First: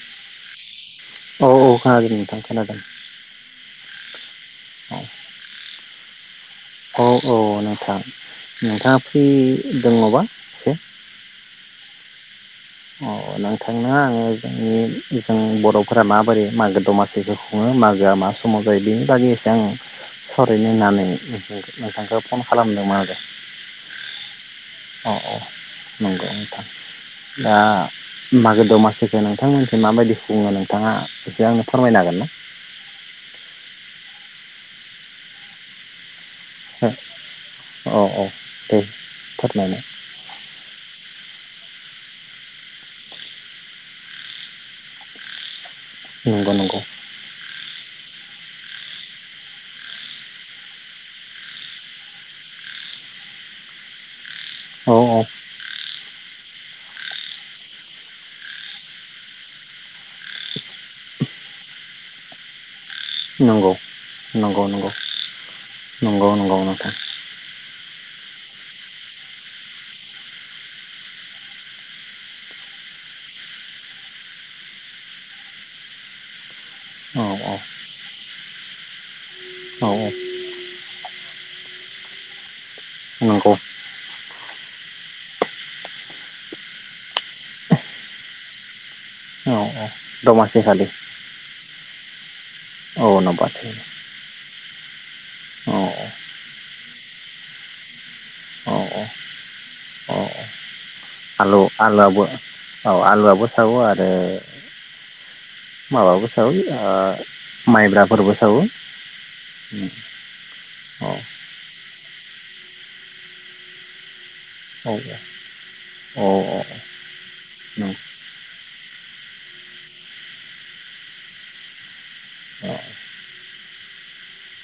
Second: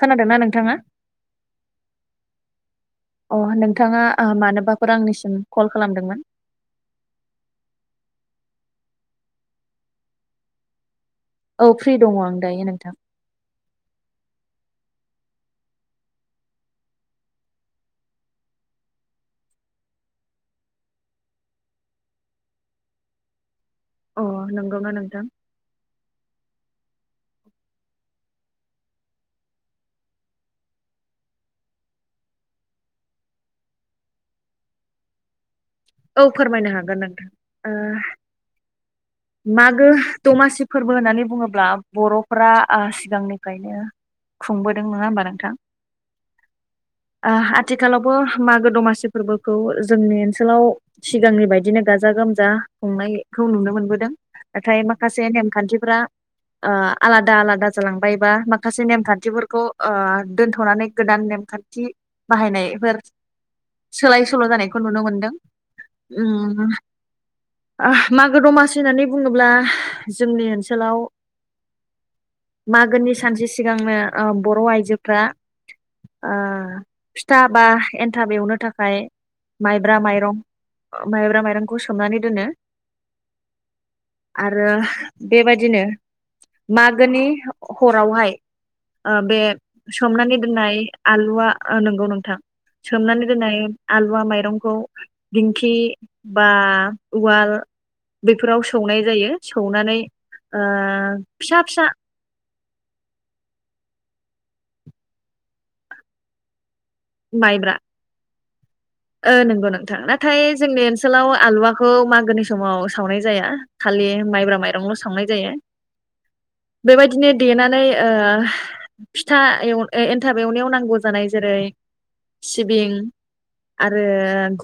खोनादोंना नोंथाङा? औ औ खोनादों नोंथां खोनादों। थाङा ओ मानोबाफोर आंनिसिम कल खालामदोंमोन? औ औ नोंथां नोंथाङा फ्रि दंबा एसे? औ फ्रि दङ आं। दायो नोंथां अ नोंथांनो आङो जोंनि जों बर'फोरा माबोरै मागो दमासिखौ खुङो मागोआ मा समाव जायो बेनि बागै एसो आं सावरायनो होननानै नोंथांखौ फन खालामदोंमोन आरो। अ नंगौना अ नोंथां अ नंगौ नोंथां। दा मागो दमासिखौ नोंथांमोनखौ माबायदि खुङो नोंथाङा बेसे आंनो फोरमायनो हागोन ना? औ फोरमायनो हागोन नोंथां ओ औ औ दे फोरमायनाय मागो दमासि फोरबो होननानै बुङोब्ला बर'फोरा ओ सिगांनिफ्रायनो खुंबोदों नङा होमबा नोंथां? नंगौ नंगौ ओ आथिखालावबो मागो दमासि फोरबोखौ जोंनि ओनसोलाव सिगांनि बायदिनो गाजा गोमजा खुंनायखौ नुनो मोनबोद दों। नाथाय औ औ माखासे नेमखान्थिफ्रा ओ आलादा आलादा जालांबाय बा माखासे नेमखान्थिफोरखौ ओ दोनथ'नानै गोदान नेमखान्थि बाहायनायफोर नंगौ सोलाय सोल' नंगौ जानायखौ नंगौ नुनो मोनदों नंगौ नंगौ ओम नोंथां ओह मागो दमास सि होननानै बुङोब्ला जोंनि ओनसोलाव मागोनि सानसे सिगांनो ओ बर' आइजोफ्रा ओ औ फिथा औ बा एन थाब एवनो थाखाय औ माइब्रा औ माइरं माइब्रा माइरंखौ सोमनानै दोनो। नंगौ। आरो बेबायदिनो मागोनि हरावहाय ओ बे औ औ सोमनानै दमासि दोननाय खालि आलुआ ओ नंगौ नों औ सोमनानै दोननाय नबाथो आलुवा माइरंखौ। दिंखि औ बा उवाल। बेफोराव औ सौनाय जायो सौनानै ओ-। फिसा फिसा आलु-आलुआबो औ आलुआबो सौवो आरो। माबाबो सावो। माइब्रा ओ-माइब्राफोरबो। औ ओ नोंगौ नोंथां नाथाय जोंनि औ ओनसोलाव आलुवाखौ मागो आव गोदोनि समाव सावनाय जाया खालि माइब्रा औ माइरंल' संनाय जायो औ बेबायदिनो देनानै औ ओ फिथा एव ओ एनथाब एवनायाव नांगौ जानाय जेरै- सिबिं, आरो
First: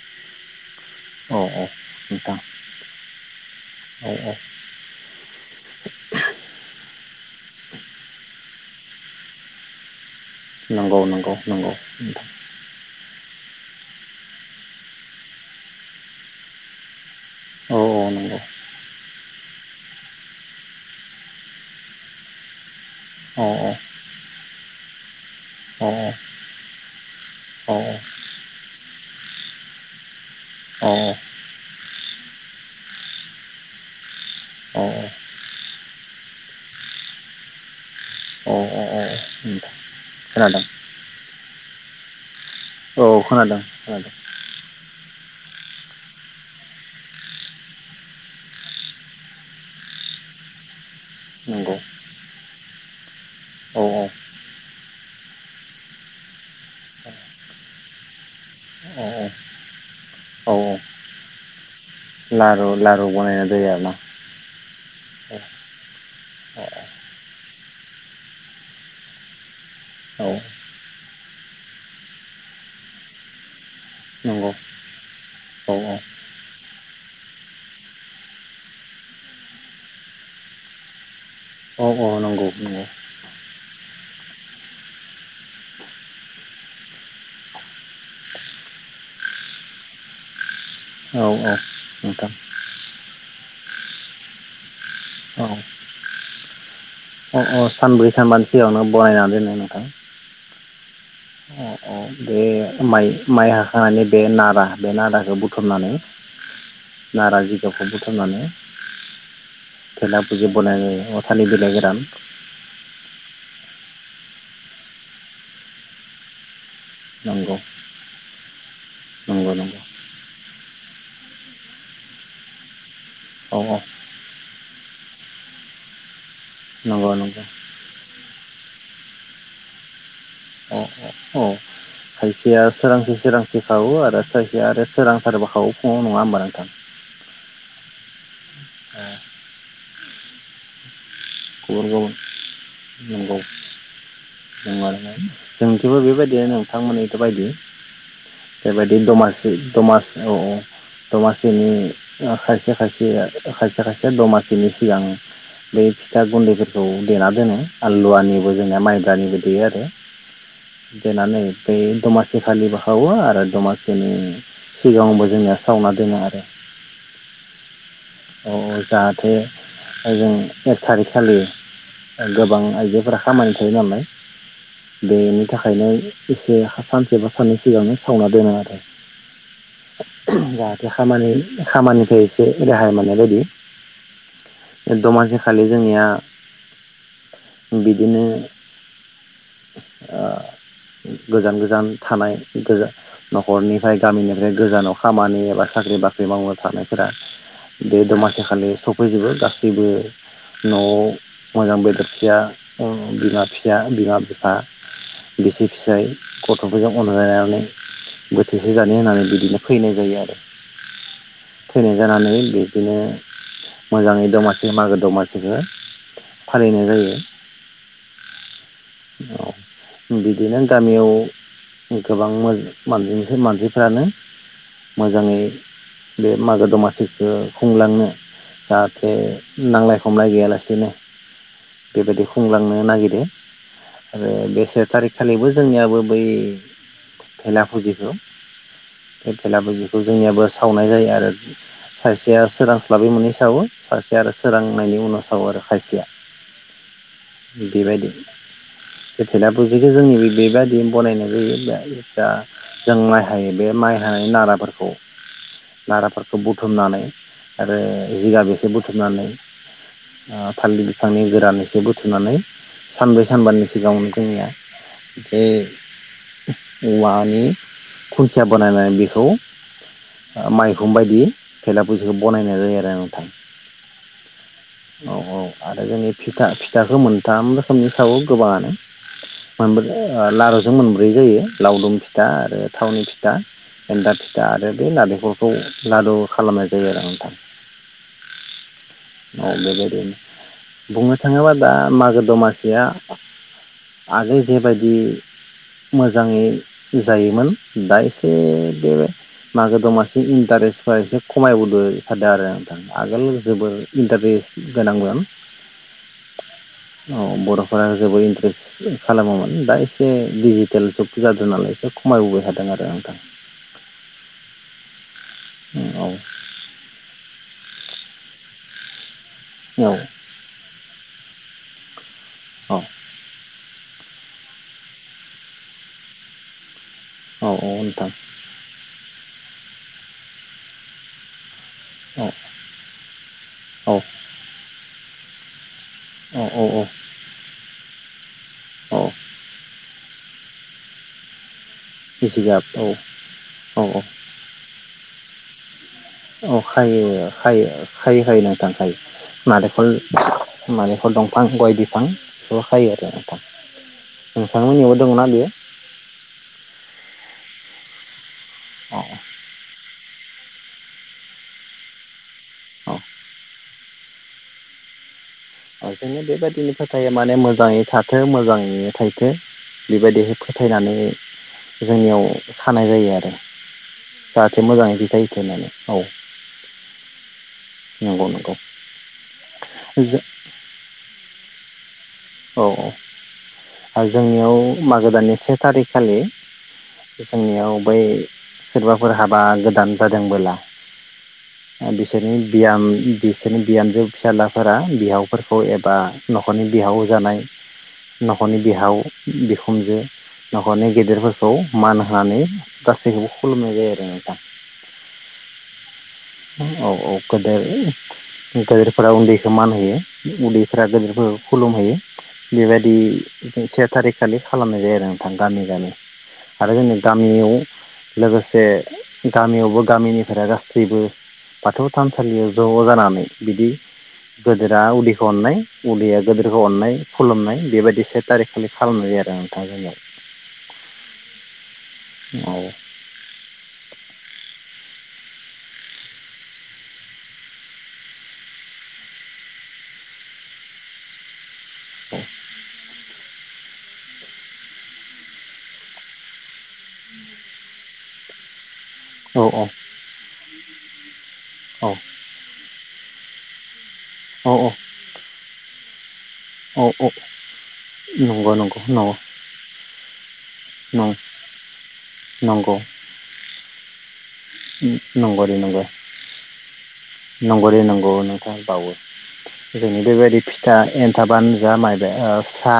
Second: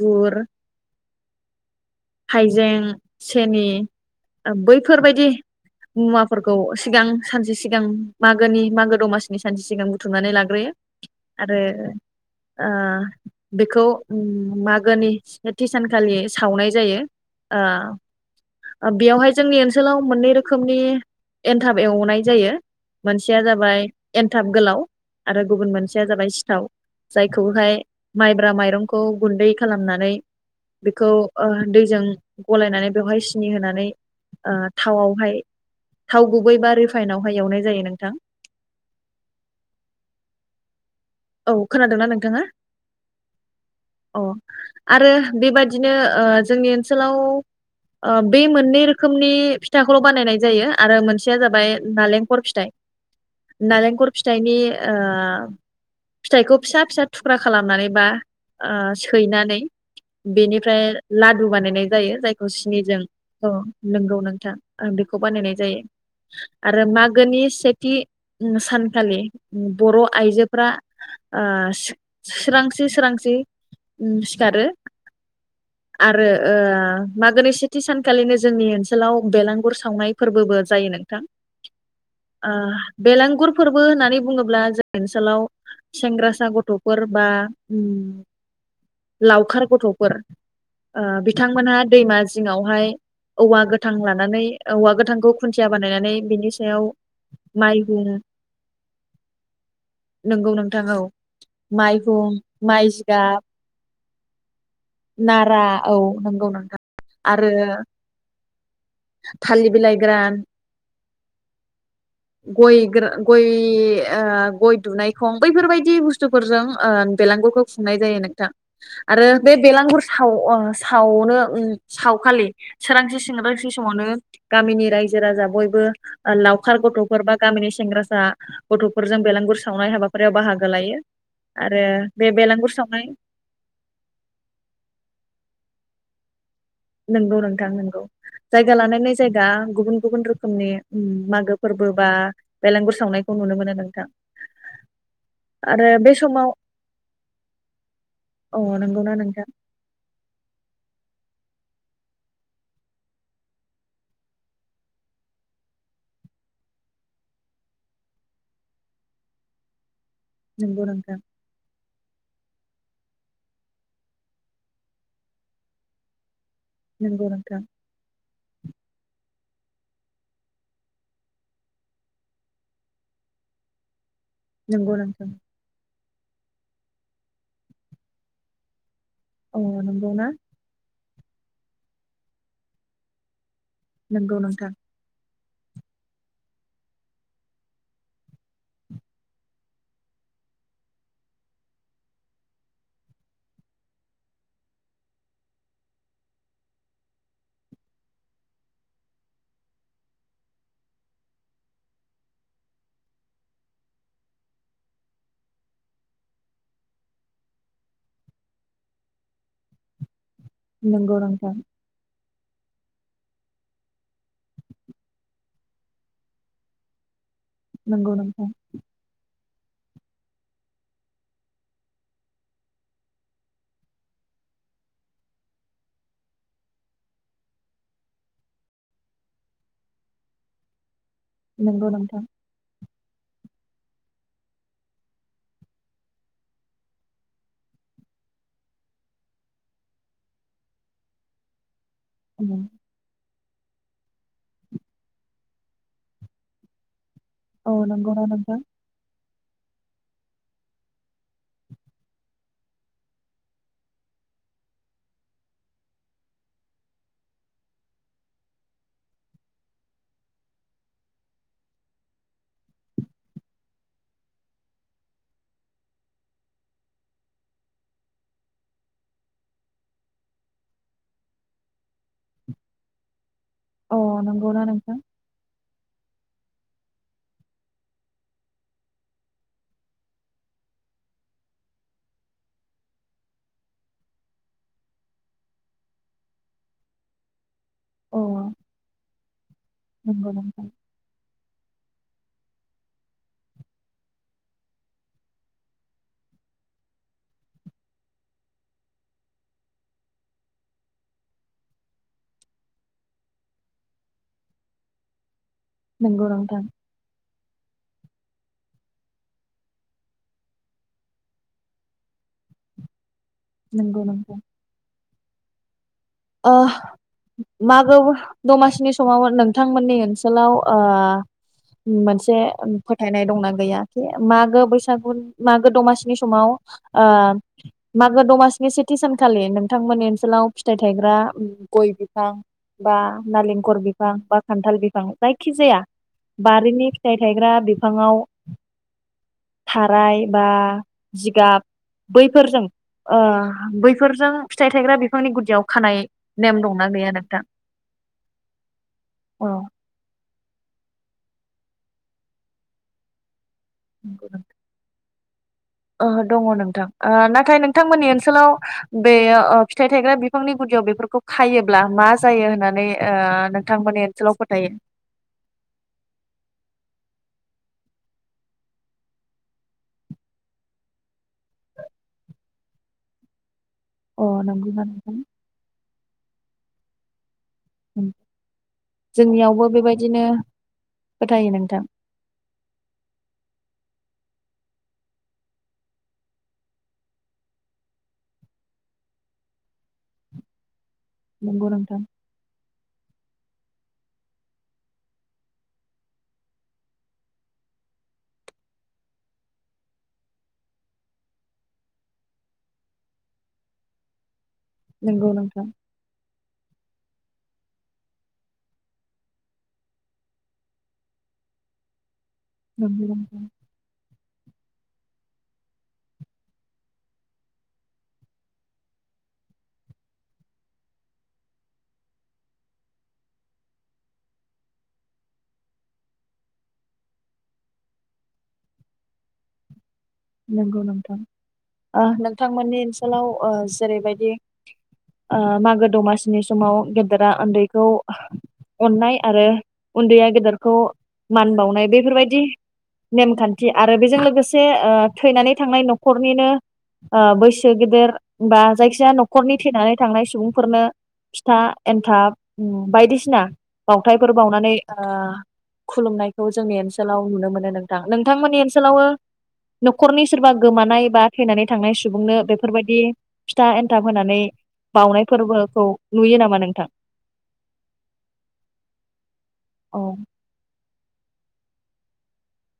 गुर औ औ नोंथां हाइजें, सेनि औ औ ओ बैफोरबायदि मुवाफोरखौ सिगां सानसे सिगां मागोनि मागो दमासिनि सानसे सिगां बुथुमनानै लाग्रोयो। नंगौ नंगौ आरो नंगौ नोंथां ओ बेखौ मागोनि सेथि सानखालि सावनाय जायो ओ औ औ नंगौ बेयावहाय जोंनि ओनसोलाव मोननै रोखोमनि एन्थाब एवनाय जायो। मोनसेया औ जाबाय एन थाब गोलाव आरो गुबुन औ मोनसेया जाबाय सिथाव। औ जायखौहाय माइब्रा माइ माइरंखौ गुन्दै खालामनानै औ बेखौ ओ दैजों गलायनानै बेवहाय सिनि होनानै ओ‌ औ थावआवहाय थाव गुबै बा रिफाइनवहाय एवनाय जायो नोंथां। औ औ खोनादों औ खोनादोंना नोंथाङा? औ खोनादों, खोनादों। अ आरो बेबादिनो ओ जोंनि ओनसोलाव ओ बे मोननै रोखोमनि फिथाखौल' बानायनाय जायो आरो मोनसेया जाबाय नंगौ नालेंखर फिथाइ, औ औ नालेंखर फिथाइनि ओ फिथाइखौ फिसा-फिसा थुख्रा खालामनानै बा औ सैनानै औ औ बेनिफ्राय लादु बानायनाय जायो जायखौ लारु सिनिजों लारु औ, बानायनाय जायो आरोना नोंगौ नोंथां। ओ बेखौ बानायनाय जायो आरो मागोनि सेथि सानखालि बर' औ आइजोफ्रा ओ सो-सोरांसि सोरांसि नंगौ सिखारो औ आरो ओ मागोनि सेथि सानखालिनो जोंनि ओनसोलाव बेलांगुर सावनाय फोरबोबो जायो नोंथां। औ औ नंगौ ओ नंगौ बेलांगुर फोरबो होननानै बुङोब्ला जोंनि ओनसोलाव सेंग्रासा गथ'फोर बा लावखार गथ'फोर ओ औ बिथांमोनहा दैमा नोंथां जिङावहाय औवा गोथां लानानै औवा गोथांखौ औ खुन्थिया बानायनानै बिनि सायाव अ अ माइहुं सानब्रै सानबानि सिगाङावनो बनायनानै दोनो नोंथां। नोंगौ। अ बे माइ माइ हाखांनानै बे नारा बे नार नारा औ नंगौ नोंथां नारा आरो जिगाबखौ बुथुमनानै थालिर बिलाइ थेला ग्रान बुजि बनायनाय जायो अ थालिर बिलाइ गोरान गय गोरा गय ओ गय दुनाय खं बैफोरबायदि बुस्थुजों ओ नंगौ बेलांगुरखौ खुंनाय जायो नोंथां आरो नंगौ नंगौ बेलांगुर साव ओ सावनो सावखालि सोरांसि औ सांसि औ समावनो गामिनि रायजो राजा बयबो लावखार नंगौ गथ'फोर बा नंगौ गामिनि सेंग्रासा गथ'फोरजों बेलांगुर सावनाय हाबाफारियाव बाहागो औ लायो औ आरो बे खायसेया बेलांगुर सावनाय सोरांसि सोरांसि सावो आरो खायसेया आरो सोरां सोरबाखौ फुड़ाव नङाहोमबा नोंथां? नंगौ नोंथां नोंगौ। जायगा औ लानानै जायगा गुबुन गुबुन रोखोमनि उम मागो गुबुन फोरबो बा गुबुन बेलेंगुर नंगौ सावनायखौ नुनो मोनो नोंथां। आरोना आरो जोंथिबो बे बेबायदि समाव नोंथांमोनिथ' बायदि अ बेबायदि नंगौना नोंथां दमासि दमासि औ औ दमासि बेनि खायसे खायसे खायसे खायसे दमासिनि सिगां बै फिथा गुन्दैफोरखौ देना दोनङो आलुवानिबो जोंनिना माइब्रानिबो देयो आरो। नंगौ नोंथां देनानै बे दमास सेखालिबो खावो आरो दमासिनि सिगाङबो जोंनिया सावना दोनो आरो। नंगौ नोंथां अ अ जाहाथे ओजों एक थारिखखालि गोबां आइजोफोरा खामानि थायो नालाय नंगौ नोंथां बेनि थाखायनो एसे सानसे बा साननै सिगांनो सावना दोनो आरो। अ नंगौना? जाहाथे खामानि खामानिफ्राय एसे रेहाय मोननाय बायदि। नंगौ नोंथां। दमासि खालि जोंनिया बिदिनो ओ गोजान गोजान थानाय गो न'खरनिफ्राय गामिनिफ्राय गोजानाव खामानि एबा साख्रि बाख्रि मावनो थानायफोरा बे दमासि खालि सफैजोबो गासैबो न'आव मोजां बेदर फिसा उम बिमा फिसा बिमा बिफा बिसि फिसाय गथ'फोरजों अनलायनानै बोथिसे जानो होननानै बिदिनो फैनाय जायो आरो। नंगौ नोंथां थैनाय जानानै बे बिदिनो मोजाङै दमासि मागो दमासिखौ फालिनाय जायो। नंगौ नोंथां औ बिदिनो गामियाव गोबांमोन मानिस मानसिफ्रानो मोजाङै बे मागो दमासिखौ खुंलांनो जाहाथे नांलाय खमलाय गैयालासेनो नंगौ बेबायदि नोंथां खुंलांनो नागिरो। आरो बे से थारिख खालिबो जोंनियाबो बै भेला फुजिखौ बे भेला फुजिखौ जोंनियाबो सावनाय जायो आरो खायसेया अ सोरांस्लाबै मोनै सावो। सासे आरो सोरांनायनि उनाव सावो आरो खायसेया। औ बेबायदि नंगौना नोंथां? बे भेला फुजिखौ जोंनि बेबायदि बनायनाय जायो जा जा जों माइ हायो बे माइ हानाय नाराफोरखौ नाराफोरखौ बुथुमनानै आरो जिगाब एसे बुथुमनानै ओ थालिर बिफांनि गोरान एसे बुथुमनानै सानब्रै सानबानि सिगाङावनो जोंनिया बे औवानि खुन्थिया बनायनानै बेखौ ओ माइहुम बायदि थेला फुजिखौ बानायनाय जायो आरो नोंथां अ नंगौना नोंथां? औ औ फिथा फिथाखो मोनथाम समनि सावो गोबाङानो मोनबोदों ओ लारुजों मोनब्रै जायो लावदुम फिथा आरो थावनि फिथा एन्थाब फिथा आरो बे नालेखरखौ लारु खालामनाय जायो आरो नोंथां। अ औ नंगौ नोंथां बेबायदिनो बुंनो थाङोबा दा मागो दमास सिया आगोल जेबायदि मोजाङै जायोमोन दा एसे बे मागो दमासि इन्टारेस्टफ्रा एसे खमायबोबाय थादों आरो नोंथां आगोल जोबोर इन्टारेस्ट गोनांमोन। नोंगौ नोंथां। औ बर'फोरा जोबोद इन्टारेस्ट खालामोमोन दा एसे डिजिटेल जुग जादों नालाय एसे खमायबोबाय थादों आरो नोंथां। नंगौ नंगौ। औ ओ मागोआबो दमासिनिस समावबोद औ नोंथांमोननि ओनसोलाव ओ मोनसे औ फोथायनाय दंना गैया खि मा गो बैसागु मागो दमासिनि समाव आ औ औ नोंथां मागो दमासिनि सेथि सानखालि नोंथांमोननि ओनसोलाव फिथाइ थायग्रा गय औ बिफां बा नालेंखर औ बिफां बा खान्थाल बिफां जायखिजाया औ औ बारिनि फिथाइ थायग्रा बिफाङाव औ थाराय बा जिगाब जिगाब बैफोरजों औ ओ औ बैफोरजों फिथाइ थायग्रा बिफांनि गुदियाव खानाय औ नेम दंना खायो गैया नोंथां? खायो खायो खायो नोंथां औ अ नारेखल माने खल दंफां गय बिफांफ्राव खायो आरो नोंथां नोंथां मोननियावबो दं ना बियो ओहो दङ नोंथां ओ नाथाय नोंथांमोननि ओनसोलाव औ बेयो ओ‌ फिथाइ थायग्रा बिफांनि गुदियाव बेफोरखौ खायोब्ला माज जायो होननानै औ ओ नोंथां मोनिद सोलाव फोथायो ओ जोंनि बेबायदिनो फोथायो माने मोजाङै थाथों मोजाङै थाइथो बेबायदिनो फोथायनानै जोंनियाव खानाय जायो आरो अ जाहाथे नंगौना मोजाङै नोंथां? बिथाय होथों होननानै औ अम नंगौ नंगौ जोंनियावबो बेबायदिनो फोथायो नोंथां औ औ आरो जोंनियाव मागो दाननि से थारिखखालि जोंनियाव बै सोरबाफोर हाबा गोदान जादोंबोला नंगौ ओ नोंथां बिसोरनि बियाम बिसोरनि बिहामजो फिसाजलाफोरा बिहावफोरखौ एबा न'खरनि बिहाव जानाय नखरनि बिहाव बिखुनजो न'खरनि गेदेरफोरखौ मान होनानै गासैखौबो खुलुमनाय जायो आरो नोंथां। नंगौ नोंथां गोदेर गेदेरफोरा उन्दैखौ मान होयो उन्दैफोरा गेदेरफोरखौ खुलुम होयो। बेबायदि नंगौ नोंथां से थारिख खालि खालामनाय जायो। नोंथां गामि-गामि आरो जोंनि गामियाव लोगोसे गामियावबो गामिनिफोरा गासैबो बाथौ थानसालियाव ज' जानानै बिदि गोदोरा उदैखौ अननाय उदैया गदिरखौ अननाय खुलुमनाय बेबायदि से थारिखखालि खालामनाय जायो आरो नोंथां जोंनियाव नंगौ नोंथां ओ औ नोंथांमोननि ओनसोलाव ओ जेरैबायदि ओ मागो दमासिनि समाव गेदेरा उन्दैखौ अननाय आरो उन्दैया गेदेरखौ मान बाव नाय बेफोरबायदि नेमखान्थि आरो बेजों लोगोसे ओ थैनानै थांनाय न'खरनिनो ओ बैसो गेदेर बा जायखिया औ न'खरनि औ थैनानै थांनाय सुबुंफोरनो फिथा औ एन्थाब बायदिसिना बावथायफोर बावनानै औ ओ खुलुमनाय खौ जोंनि औ औ ओनसोलाव नुनो मोनो नोंथां नंगौ नोंथांमोननि नंगौ ओनसोलावो नखरनि सि सोरबा गोमानाय बा थैनानै थांनाय सुबुंनो नंगौ नंगौ बेफोरबायदि फिथा एन्थाब होनानै बावनाय नंगौ दे नंगौ फोरबोखौ नुयो नामा नोंथां नंगौ दे नंगौ नोंथाङ बावो जोंनि औ बेबायदि फिथा एन थाबानो जा माइब सा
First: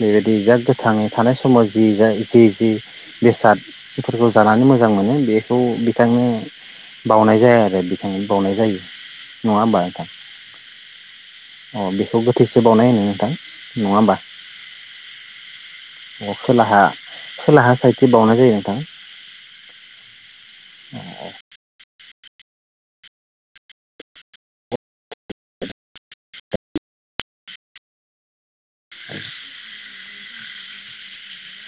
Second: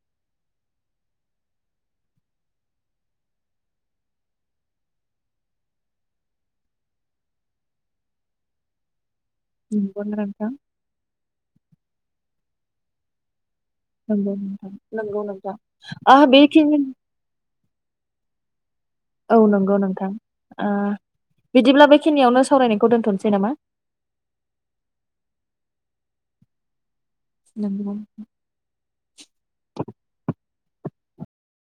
बेबायदि जा गोथाङै थानाय समाव जि जों जि-जि बेसादफोरखौ जानानै मोजां मोनो बेखौ बिथांनो बावनाय जाया आरो बिथाङा बावनाय जायो। नंगौना नोंथां अ बेखौबो गोथैसो बावनाय होनो नोंथां नङा होमबा नंगौ नोंथां नंगौ नोंथा आ बे खिनि साइटि बावनाय जायो नोंथां औ नंगौ नोंथां ओ बिदिब्ला बे खिनियावनो सावरायनायखौ दोनथ'नोसै नामा? नंगौ द [unintelligible]